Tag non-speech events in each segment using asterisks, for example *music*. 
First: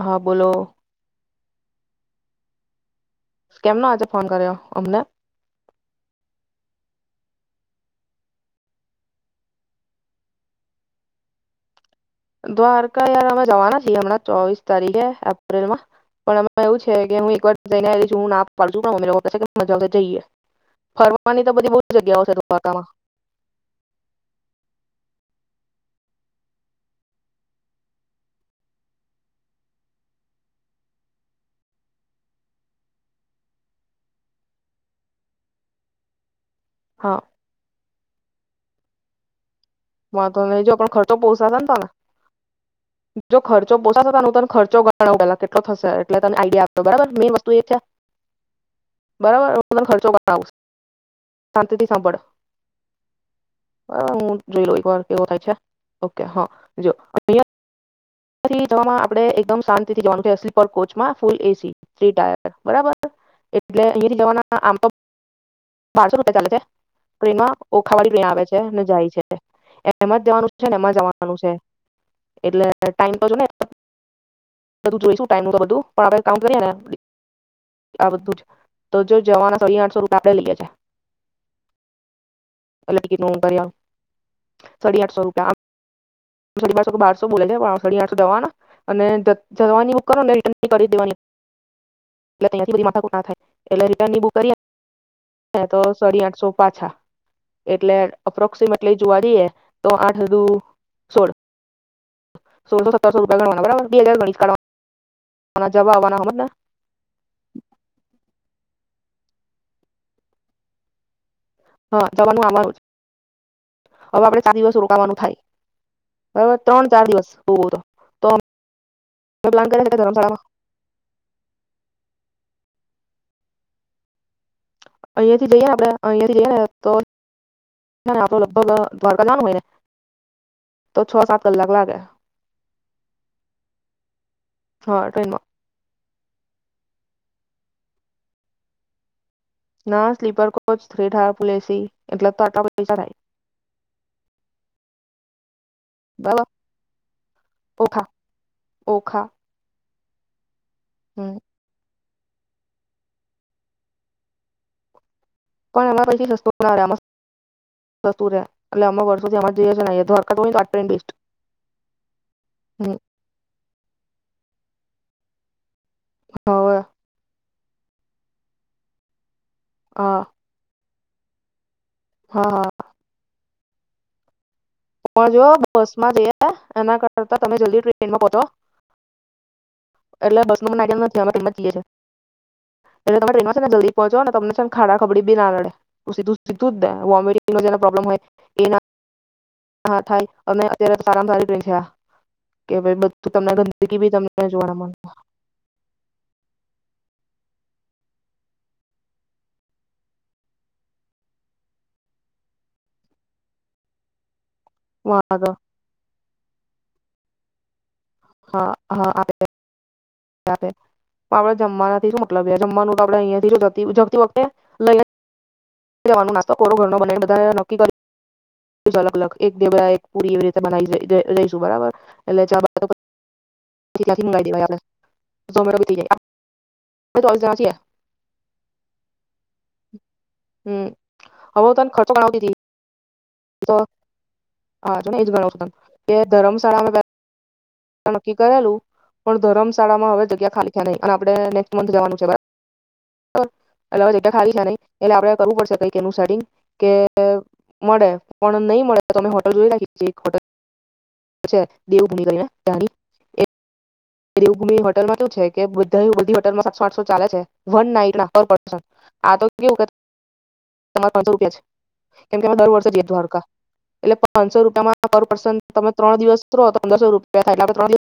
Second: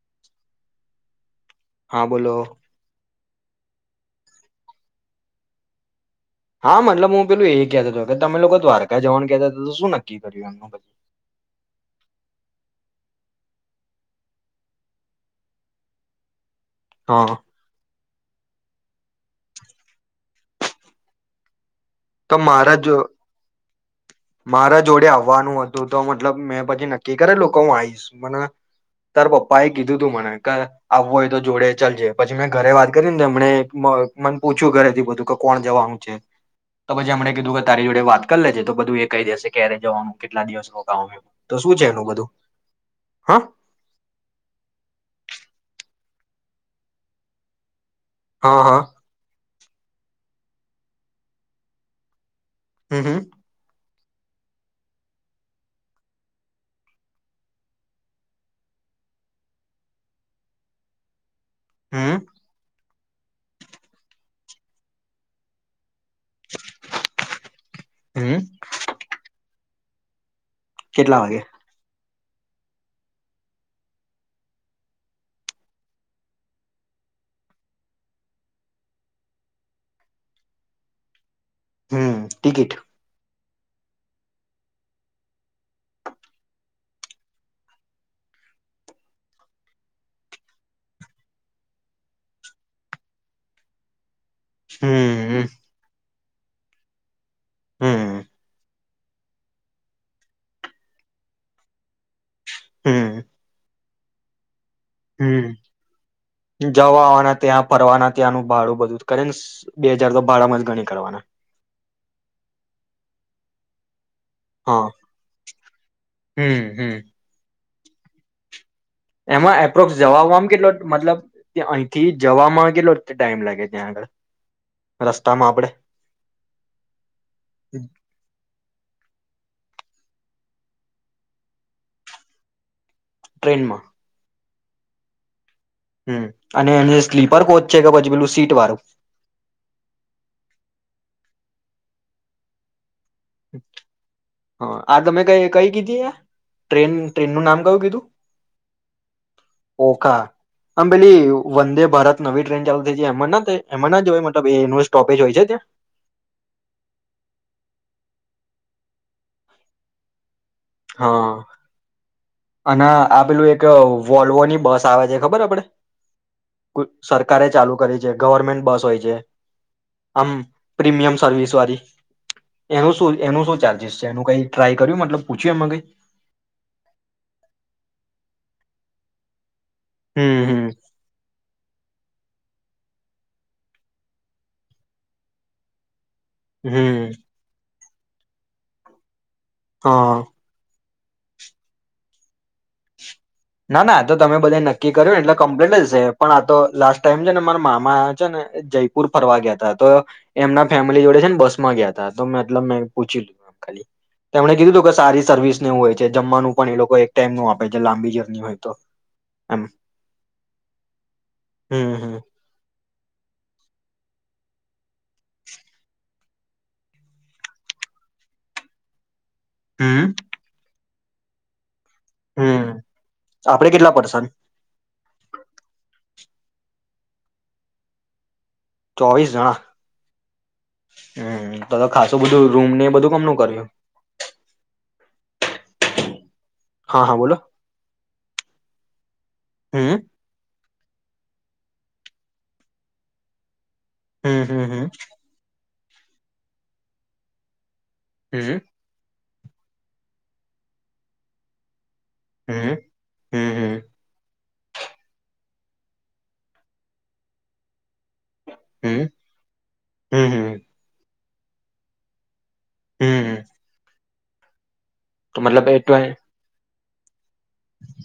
હા બોલો. હા બોલો. કેમનો આજે ફોન કર્યો અમને. હા મતલબ હું પેલું એ કેહેતાતો હતો કે તમે લોકો દ્વારકા જવાનું કેતા હતા તો શું નક્કી કર્યું એમ. દ્વારકા યાર અમે જવાના છીએ હમણાં ચોવીસ તારીખે એપ્રિલમાં પણ અમે એમાં એવું છે કે હા હું એક વાર જઈને આવી રહી છું હું ના પડ જઈએ ફરવાની તો બધી બો તો મારા જો મારા જોડે આવ વાનું હતું તો મતલબ મેં પછી નક્કી કરેલું કે હું આઈશ મને તાર પપ્પા એ કીધું તું મને કા આવવું હોય તો જોડે ચલજે પછી મેં ઘરે વાત કરીને એમને મને પૂછ્યું ઘરે થી બધું કે કોણ જવાનું છે. તો પછી હા એમણે કીધું કે તારી વાત કરી લેજે તો બધું એ કહી દેશે. ક્યારે જવાનું વાંધો કેટલા નય દિવસ જો રોકાવાનું ખર્ચો એમ તો પોસાશે ને શું છે તને એનું બધું હા ઉં તને ખર્ચો બદલાવુ પેલા કેટલો થશે. તે એટલે તને આઈડિયા આપો બરાબર મેં વસ્તુ એ છે. હા હા. બરાબર ખર્ચો બતાવો શાંતિથી સાભળ. હમ્મ હમ્મ. હ જોઈ લો એક વાર કેવય છે ઓકે હા જો થી જવામાં આપડે એકદમ શાંતિથી જવાનું છે સ્લીપર કોચમાં. ફૂલ એસી થ્રી હમ ટાયર બરાબર. એટલે અર જવાના આમ તો બારસો રૂપિયા ચાલે છે ફમાં ઓખાવાળ *unintelligible* હમ આવે છે ને જાય છે. એમાં જ દેવાનું છે ને એમાં કેટલા જવાનું વાગે છે. એટલે ટાઈમ પાજો ને બધું જોઈશું ટાઈમનું તો બધું પણ આપણે કાઉન્ટ કરીએ ને આ બધું જ તો જો જવાના સ આઠસો રૂપ આપણે લઈએ છે. હમ ટિકિટ અ લડકીનું *unintelligible* સાડી આઠસો રૂપિયા બસો બોવાના અને જવાની બ કરો દેવાની ત ના થાય એટલે રિટન ની બુક કરી હમ તો સડી આઠ સોપા છા. એટલે હમ અપ્રોક્સમે લી જોવાળી તો આઠ દુ સોળ. સોલસો સતરસો હમ રૂપિયા કરવાના બરાબર. એ મળાવ *unintelligible* હમ, જવાવાના ત્યાં ફરવાના ત્યાંનું ભાડું બધું કરે ને બે હાજાર તો બારમાં જ ગણી કાઢવાના. હા જવાનું આમારું *unintelligible* હવે આપડણે ચાર દિવસ હા રોકાવાનું થાય, બરોબર હમ ત્રણ હમ ચાર દિવસ હો તો તો અમે એમાં પ્લાન કર્યા છે કે એપ્રોક્સ ધર્મશાળામાં જવાવામાં કેટલો મતલબ અહીંથી જવામાં લો ટાઈમ લાગે છે આગળ? અહિયાંયા થી જઈએને આપડે અહિયાંયાથી જઈએ ને તો, આપ લગભગ દ્વારકા નાનું હોય ને. તો છ સાત કલાક લાગે. ટ્રે્નમાં? હા ટ્રેનમાં. હમ અને એને સ્લીપર કોચ છે કે પછી પેલું સીટ વાળું? ના સ્લીપર કોચ થ્રી થુલેસી એટલે તો આટ પૈ થાય. હા આ તમે કઈ કઈ કીધ એ, બરાબર ટ્રેન ટ્રેન નું નામ કયું કીધું? ઓખા ઓખા ઓકા? આબેલી હમ વંદે ભારત નવી ટ્રેન ચાલુ થઈ છે એમાંના એમમાં જ જો હોય મતલબ એ સ્ટોપ પણ એમાં પછી સસ્તું નામાં સસ્તું ર *unintelligible* એટ અમ વર્ષોથી અમે જઈ છી યધ્વાર ક કટ બેસ્ટ *unintelligible* હા અને હમ આપેલું એક વોલ્વોની બસ તવાજે ખબર આપડે? હવે સરકારે ચાલુ કરી છે ગવર્મેન્ટ બસ હોય છે. હા અમ પ્રીમિયમ સરર્વિસ વાળી. હા એનું શું એનું શું ચાલજશ છે એનું કઈ ટ્રાય કર્યું હ મતલબ જો પૂછ્યું એમાં કઈ બસમાં જ એના કરતા તમે જલ્દી ટ્રેનમાં પોચો. એટલે હમ બસ હમ મને આટમ નથીમે જીએ છીએ *unintelligible* એટલે તમે ટ્રેન છે ને જલ્દી પહોંચો ને તમને છે ને ખાડા ખબડી બી ના લડે. ધ દૂધ દે હમ અમે પ્રોબ્લેમ હો એ ના હા હા થાય અયારે સારામાં સારી ટ્રેન છે આ, થયા કે ભ ના ના તો તમે બધા નક્કી કર્યુંને એટલે કમ્પ્લીટ જ છે પણ આ તો લાસ્ટ મ છે ને મારા મામા છે ને જયપુર ફરવા ગયા તા તો, એમના ફેમિલી જોડે છે ને બસ માં ગયા તા તો મતલબ મેં પૂછી લધુંમ ખાલી. તેમણે કીધું કે વહાં સારી આગળ સર્વિસનેવ હોય છે. જમવાનું પણ એ લોકો એક ટાઈમ નું આપે છે લાંબી જર્ની હોય તો હા હા આપ એમ આપડે હમ જમવાના થી હમ શું મતલબ જમવાનું. *unintelligible* ડા અહીયાથી જતી વખતે લઈ હ. *inaudible* લેવાનું નાસ્તો થોડો ઘર ન બનાને બધા નક્કી કર અલગ અલગ. *unintelligible* એક દેવળ એક હમ. પુરી વગરે તો મઈ જ લઈશું બરાબર. એટલે જી હમ આપડે કેટલા પર્સન મગાવ દમેટી જ *unintelligible* ત તલે જાથી. *unintelligible* ચોવીસ જણા? હમ હવે હું હમ તને ખર્ચો ખાસું ગણાવતી બધું હતી રૂમ ને બધું કમનું કર્યો? તો એ. *unintelligible* હા ધર્મશાળામાં હા બોલો નક્કી કરેલું, પણ હમ ધરમશાળામાં હવે જગ્યા ખાલીખ્યા નહી, અને આપણેનેક જવાનું છે. હા. અલગગ હમ ખાલી છે ન હમ એટ આપડ કરવું પડશે કઈ. કેનું સડી કે મળે હમ પણ નહીં મળે તો તમે જો રાખીટ *unintelligible* દેવ ભૂમ કરીને હમ હમ હમ દેવભૂમિ હોટલમાં શું છે કે બધા બધી હોટલમાં સાતસો આઠસો ચાલે છે વન નાઈટ ના. *unintelligible* હમ આતો કેવું કે હમ હમ તમારે પાંસો રૂપિયા જ કેમ કે દર વર્ષે જઈએ હમ હમ દ્વારકા એટલે પાંસો રૂપિયામાં પર તો પર્સન મતલબ એ તમે ટ્વે- ત્રણ દિવસ રોહ તો પંદરસો રૂપિયા. *unintelligible*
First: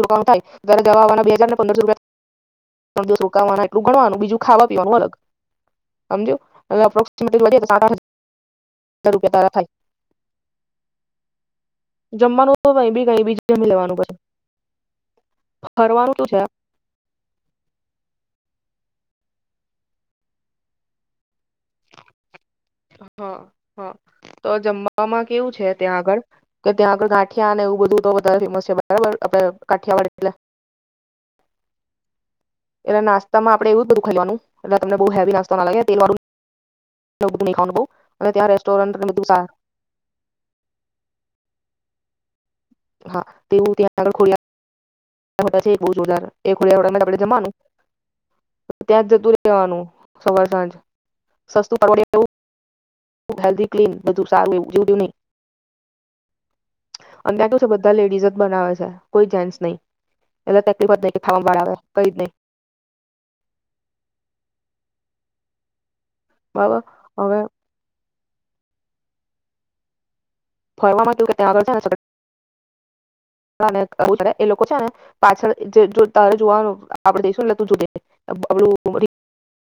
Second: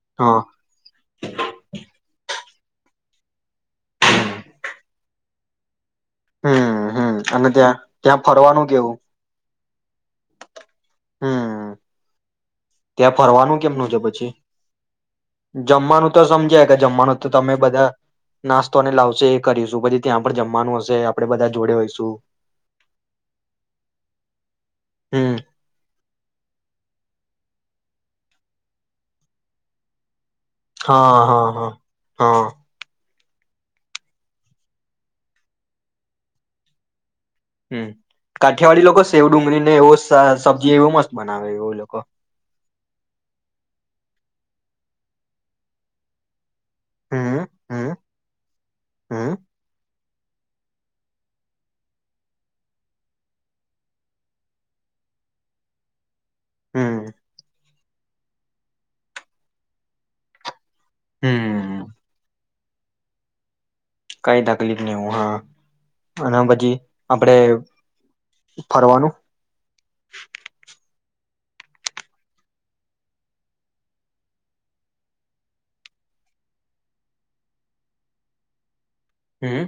રોકાણ હા થાય. ઘરે જવાના બે હજાર ને પંદરસો રૂપિયા થાય ત્રણ દિવસ રોકાવાના એટલું ગણવાનું, બીજું ખાવા પીવાનું અલગ સમજિયો, અવે હમ હમ એપ્રોક્સિમેટ અને લાગે કે ત્યાં સાત આઠ ત્યાં ફરવાનું કેવું હજાર તું કે તારા થાય હમ્મ. *unintelligible* ત્યાં કંઈ બી ફરવાનું જમી કેમનું લેવાનું છે પછી જમવાનું ફરવાનું તો શું છે સમજાય કે જમવાનું તો તમે બધા નાસ્તોને લાવશે એ કરીશું પછી ત્યાં પણ જમવાનું હશે, આપડે બધા જોડે હોઈશું. હા, હા, તો જમવામાં હમ કેવું છે ત્યાં આગળ કે ત્યાં આગળ ગાઠિયા અને એવું બધું તો ફેમસ છે બરાબર. આપડે કાઠિયાવાડ એટલે હા હા હા હા એટલે નાસ્તામાં આપણે એવું બધું ખાવાનું એટલે તમને બોવ હેવી નાસ્તા ના લાગે તેલ વાળું બધું નહી ખાવાનું બહુ હમ્મ અને ત્યાં કાઠિયાવાળડી રેસ્ટોરન્ટ લોકો સેવ બધું સારું ડુંગળી ને એવો સબ્જી એવો મસ્ત બનાવે એ લોકો હા, તેું ત્યાં આગળ ખોડિયાર હોટલ છે એ બોવ જોરદાર એ ખોડિયાર હોટલમા આપડે હમ જમાવાનું હમ ત્યાં જ જતું હમ રેવાનું સવાર સાંજ સસ્તું *unintelligible* હેલ્ધી ક્લીન બધું સારું એવું, જેવું બેવું નઈ હમ અને ત્યાં તો બધા લેડીઝજ બનાવે છે કોઈ જેન્ટ્સ નઈ એટલે *unintelligible* ખાવામા વાળ હમ આવે કઈજ નઈ કઈ તકલીફ નહી ઉ હા અને પછી બરાબર આપડે હવે ફરવાનું ફરવામાં કેવું કે ત્યાં આગળ છેને *unintelligible* એ લોકો છે ને પાછળ જે જો તારે જોવાનું આપડે જઈશું લે તું જોજે *unintelligible* હમ્મ.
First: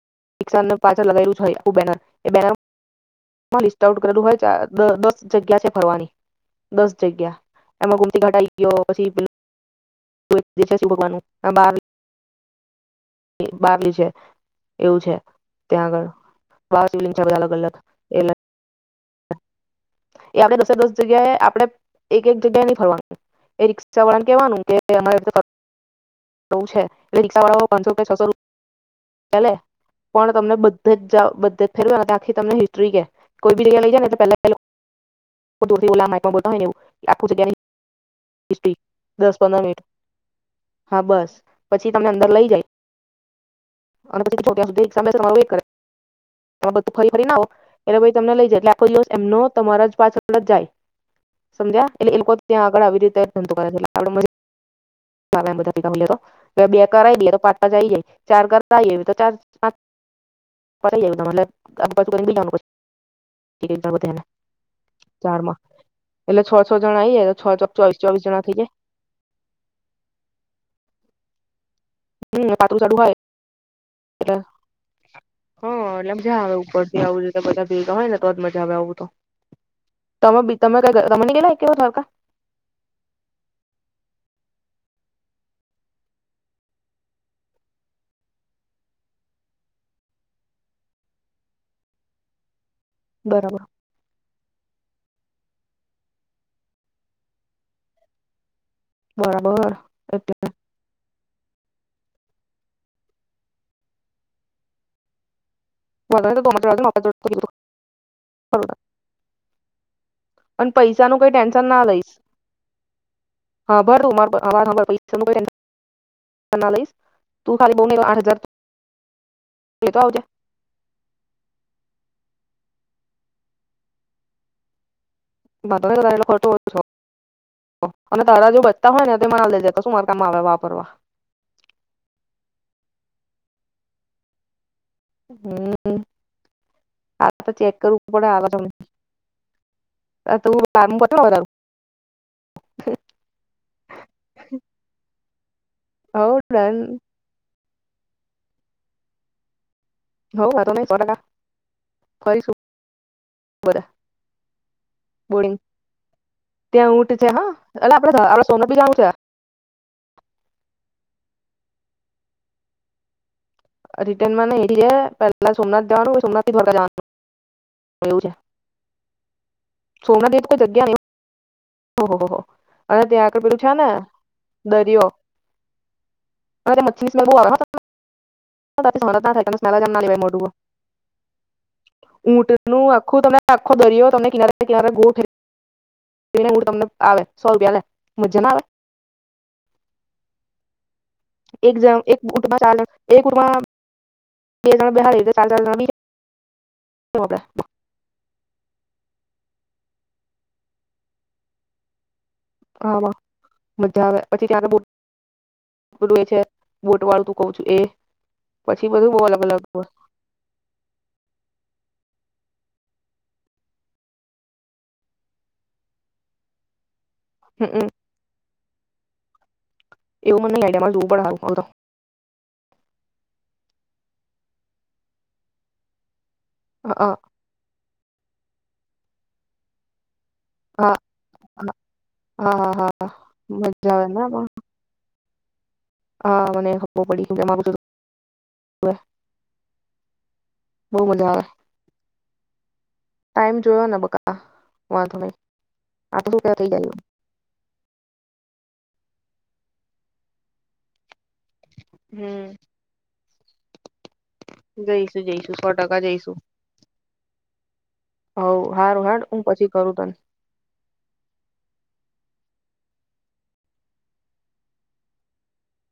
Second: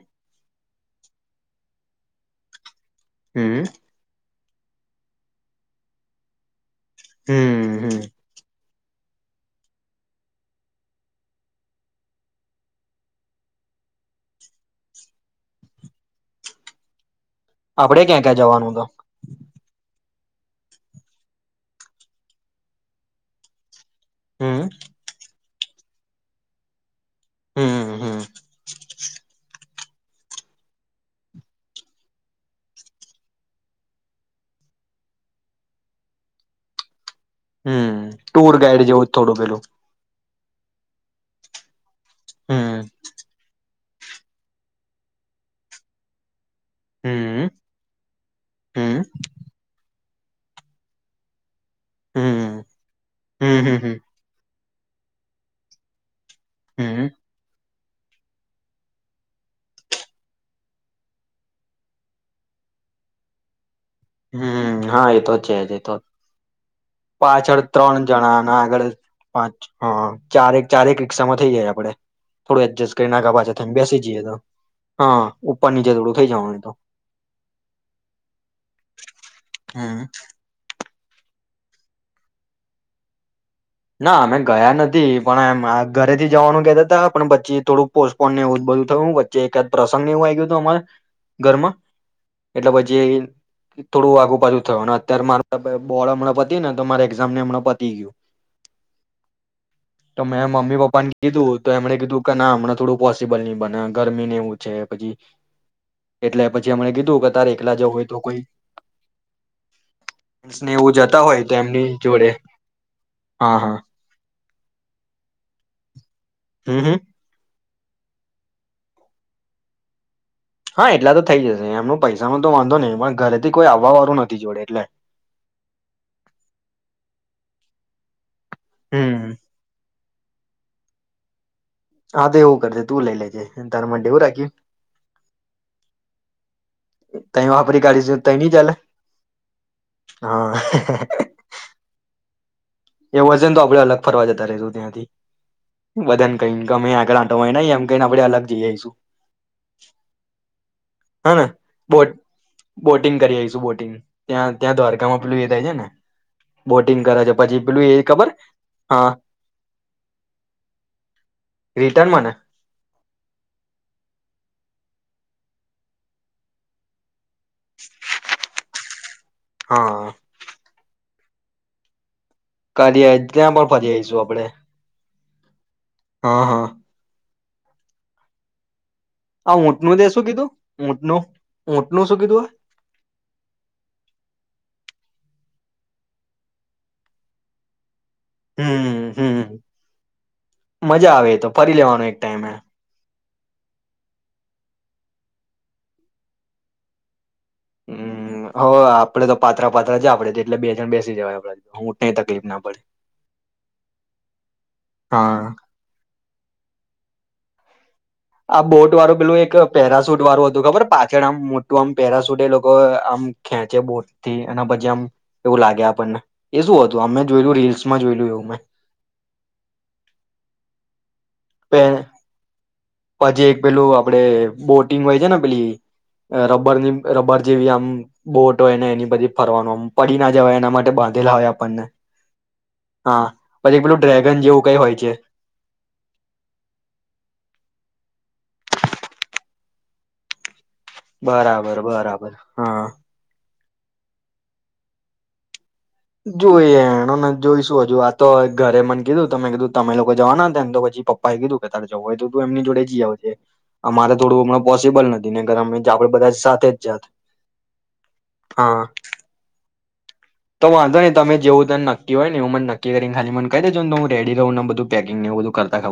પાછળ લગેલું છે આખું બેનર એ બેનર હમ લિસ્ટ આઉટ કરેલું હોય દસ જગ્યા છે ફરવાની દસ જગ્યા હમ એમાં હમ ગુમતી ઘાટ આઈ *unintelligible* બારલી છે એવું છે ત્યાં આગળ બારલી આપડે ક્યાં ક્યાં જવાનું તો? એ આપણે દસે દસ જગ્યાએ આપડે એક એક જગ્યાએ નઈ ફરવાની એ રિક્ સા વાળાને કેવાનું હમ કે અમારે તો ડઉ છે. રિક્ષાવાળો પાંનસો હમ રૂપિયા હમ છસો રુપિયા લે પણ તમને બધે જ જાવ બધે જ ફેરવે અને આખી તમને હિસ્ટ્રી કે કોઈ બી જગયાએ લઈ જાયને એટલે પેલ્લે *unintelligible* હમ્મ ટુર હિસ્ટ્રી ગાઈડ જેવું જ દસ થોડું પંદર પેલું મિનિટ હા બસ, પ છી તમને અંદર લઈ જાય હમ અને પછી *unintelligible* તમે બધું ફરી ફરી ને આવો હમ એટલે પછી તમને લઈ જાય એટલે આખો હમ દિવસ તમારા જ પાછળ બધા જાય સમજ્યા એટલે એલકો ત્યાં હમ આગળ આવી રીતે *unintelligible* હમ કરે હમ એટલે હમ આપડે *unintelligible* બે બે હમ કરાઈ દે તો પા જાઈએ ચાર કર તા હોઈએ *unintelligible* *unintelligible* હમ્મ, હા એતો છેજ એતો, છ છ જણા આઈ જાય તો છ પાછળ ચોક ચોવીસ ત્રણ ચોવીસ જણા અને થઈ જાય આગળ પાંચ અ ચારેક ચારેક પિકક્ષામાં થઈ જાયએ આપડે હમ થોડું પાતડુ એડજસ્ટ જાડુ કરી હોય નાખા પાછા થઈને બેસી જઈએ તો એટલે હા ઉપર હં નીચે એટલે થોડું થઈ મજા આવે જવાનું તો ઉપરથી આવી રીતે બધા ભેગા હોય ને તો જ મજા આવે આવુ તો હમ્મ. તમે બી તમે તમે ની ગેલા એકે વાર દ્વારકા? ના અમે ગયા નથી પણ એમ મારા ઘરેથી જવાનું કેતા તા પણ પછી થોડું પોસ્ટપોન એવું જ બધું થયું ન વચ્ચે એકાદ પ્રસંગ એવું આઈ ગયું તું અમારે ઘરમાં એટલે પછી બરાબર થોડું આઘુપાછુ થયો ના અત્તારે માર બોર્ડ હમણાં પતી ને તો મારે એક્ઝામ ને હમણાં પતી ગયું. બરાબર, તો એટલે મેં મમ્મી પપ્પાને કીધું તો એમણે કીધું કે ના હમણાં થોડું પોસિબલ ની બને ગરમી ને એવું છે પછી એટલે પછી હમણે કીધું કે તારે એકલા જવુ હોય તો કોઈ ડન્સને અને એવું પૈસા જતા નું કઈ હોય તો એમની જોડે હા હા હાંભર *unintelligible* હમ ાલી હમ બહુ આઠ હજાર તો આવજ *unintelligible* હા એટલા તો થઈ જશે એમનો પૈસા ન તો વાંધો નહી પણ ઘરે થી કોઈ આવવા વાળું નથી જોડે એટલે. વાંધ લો ખચોું છ અને *unintelligible* સારા જો બચા હોય ને હમ મના લેા સુમાર *unintelligible* કમા આવે વાપરવા. હા તો એવું કરજે તું લઈ લેજે તાર મ ડેવું રાખ્યું. હમ. આ ત તો ચેક વાપરી કરવું ગાડી ત પડે આવે નહી છે ચાલે, આ હા. તું બારમું પતાવ એ વજન તો આપડે અલગ ફરવા જતા રશું ત્યાંથી. બધન હવ ક ડન ગમે આગળ આંમ કને આપડે અલગ જઈ આવીઈશું. હવ વાંધો નઈ સો ટકા હાને બોટ ફરીશું બોટિંગ કરી આવીઈશું બધા બોટિંગ ત્યાં ત્યાં દ્વારકામાં પેલું એ બોડીંગ થાય છે ને, બોટિંગ કરે છે પછી પેલું એ એલા આપડે ખબર આપડે સોનું બીજનું છે. હા રિટર્ન માને? રિટર્નમાં નહ જ પેલા સોમનાથ જવાનું સોમનાથ થી દોરકા જવાનું. એવું છે. હા સોમના દવ કોઈ જગ્યા ઓહ હો હો. કા ત્યાં પણ ફરી આવીઈશું આપડણે. હ મચછીની સ્લવા. *unintelligible* *unintelligible* નું આખું આ ઊંટનું તે શું કીધું ઊંટનું ઊંટનું શું કીધું તમને આખો દર્યો તમને કિનારે કિનારે ગોઠ એ હડ તમને આવે સો રૂપિયા લે. મજા ના આવે હમ હમ. મજા આવે તો ફરી લેવાનો એક ટાઈમે. એ કમાં તેના બિહારીઓ તાલજાના થોડા. હમ હો આપડે તો પાત્રા પાત્રા જ આપડે છે એટલે બે જણ બેસી જવાય, આપ હું ન ત હા મજા આવે પછી ત બું હા છે. *unintelligible* બોટ વાળું તું કઉ છું એ. આ પછી બોટ બધું વાળું બહુ પેલું અલગ એક અલગ હોય. પેરાસૂટ વાળું હતું ખબર પાછળ આમ મોટું આમ પેરાસૂટ એ લોકો આમ ખેંચે બોટ થી એ પછી આમ એવું લાગે આપણને એ શું હતું? તો અમે જોયલું હમમ રીલ્સમાં જોયલું એવું મેં. એવું મને લડ્યા *unintelligible* પે. પછી એક પેલું આપડે બોટિંગ હોય છે ને પેલી. રબરની હા રબર જેવી આમ બોટ. ને એની બધી ફરવાનું. ના જવાય એના માટે હા બાંધેલા હોય આપણને હા પછી પેલું મજા ડ્રેગન જેવું કઈ હોય છે. આ મ હબ પ આમાજ. બરાબર બરાબર હા. જોવા ના બકા વાંધો નહી. જોઈ એણે જોઈશું હજુ આતો ઘરે મને કીધું તમે કીધું તમે લોકો જવાનાને તો પછી પપ ભાઈ કીધું કે ત્યારે જવું હોય તો તું હમ એમની જોડે જી આવ અમારે થોડું હમણા પોસિબલ જઈશું નથી, ને જઈશું કર સો અમે ટકા આપડે બધા જઈશું. સાથે જ જાત હવ હારું હેડ હું પછી કરું તને તો વાંધો નહી તમે જેવું તને નક્કી હોય ને એવું મને નક્કી કરીને ખાલી મને કહી દેજો ને હું રેડી રહું ને બધું પેકિંગ એવુ બધું કરતા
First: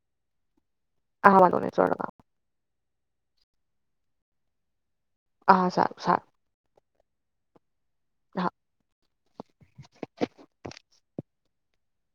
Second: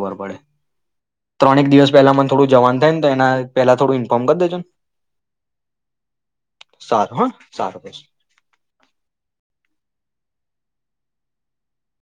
હા વાંધો ત્રણક નઈ સો દિવસ ટકા પહેલા મને થોડું જવાનું ને એના પેલા થડું ઈન્ફોર્મ કરી દેજો ને. હા સારું સારું. સારું હા, સારું પછી. હા.